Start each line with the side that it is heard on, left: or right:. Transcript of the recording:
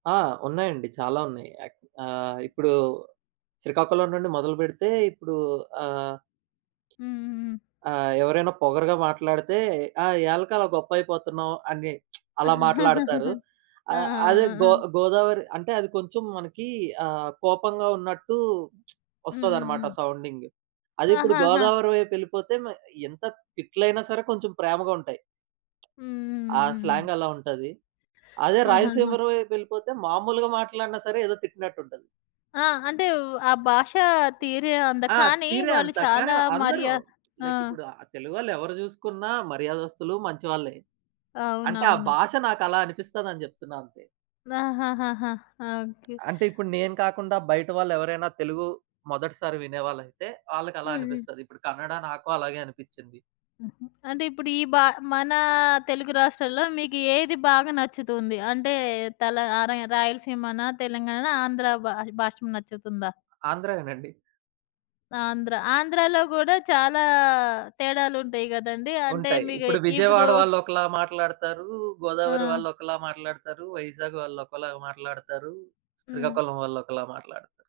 right: ఆ! ఉన్నాయండి. చాలా ఉన్నాయి. యాక్ ఆహ్, ఇప్పుడు శ్రీకాకుళం నుండి మొదలుబెడితే ఇప్పుడు ఆహ్,
left: హుహుహు.
right: ఆహ్, ఎవరైనా పొగరుగా మాట్లాడితే "ఆ! యాలక అలా గొప్పైపోతున్నావు" అని అలా మాట్లాడతారు.
left: ఆ! ఆ!
right: ఆహ్, అదే
left: ఆ!
right: గో
left: ఆ!
right: గోదావరి, అంటే అది కొంచెం మనకి ఆహ్, కోపంగా ఉన్నట్టు
left: హ్మ్. హ్మ్.
right: ఒస్తాదన్నమాట
left: హ్మ్.
right: సౌండింగ్. అదిప్పుడు
left: ఆహాహా!
right: గోదావరి వైపెళ్ళిపోతే మ ఎంత తిట్లైనా సరే కొంచెం ప్రేమగా ఉంటాయి. ఆ!
left: హుహుహుహుహు.
right: స్లాంగ్ అలా ఉంటది. అదే
left: ఆహాహా!
right: రాయలసీమర వైపెళ్ళిపోతే మామూలుగా మాట్లాడినా సరే ఏదో తిట్టినట్టు ఉంటది.
left: ఆ! అంటే వ్ ఆ భాష తీరె అంత.
right: ఆ!
left: కానీ
right: తీరే
left: వాళ్ళు
right: అంత. కానీ,
left: చాలా
right: అందరూ
left: మర్యా ఆ!
right: లైక్ ఇప్పుడు ఆహ్, తెలుగోళ్ళేవరు జూసుకున్న మర్యాదస్తులు, మంచివాళ్లే. అంటే ఆ
left: అవునవును.
right: భాష నాకలా అనిపిస్తదని జెప్తున్నా అంతే.
left: ఆహాహాహా! ఆ! ఓకే.
right: అంటే ఇప్పుడు
left: అ
right: నేను కాకుండా బయట వాళ్లెవరైనా తెలుగు మొదటిసారి వినే వాళ్ళైతే వాళ్ళకలా
left: హ్మ్. హ్మ్.
right: అనిపిస్తది. ఇప్పుడు కన్నడ నాకు అలాగే అనిపిచ్చింది.
left: హుహు. అంటే ఇప్పుడు ఈ భా మన తెలుగు రాష్ట్రాల్లో మీకు ఏది బాగా నచ్చుతుంది? అంటే తల ఆరై రాయలసీమనా? తెలంగాణనా? ఆంధ్ర భా భాష నచ్చుతుందా?
right: ఆంధ్రయే నండి.
left: ఆంధ్ర. ఆంధ్రాలో గూడా చాలా తేడాలుంటాయి గదండి? అంటే
right: ఉంటాయి.
left: మీకు
right: ఇప్పుడు
left: ఇప్పుడు
right: విజయవాడ వాళ్లోకలా మాట్లాడుతారు, గోదావరి
left: ఆ!
right: వాళ్లోకాలా మాట్లాడుతారు, వైజాగ్ వాళ్ళు ఒకలాగా మాట్లాడతారు.
left: హ్మ్.
right: శ్రీకాకుళం వాళ్ళు ఒకలా మాట్లాడుతారు.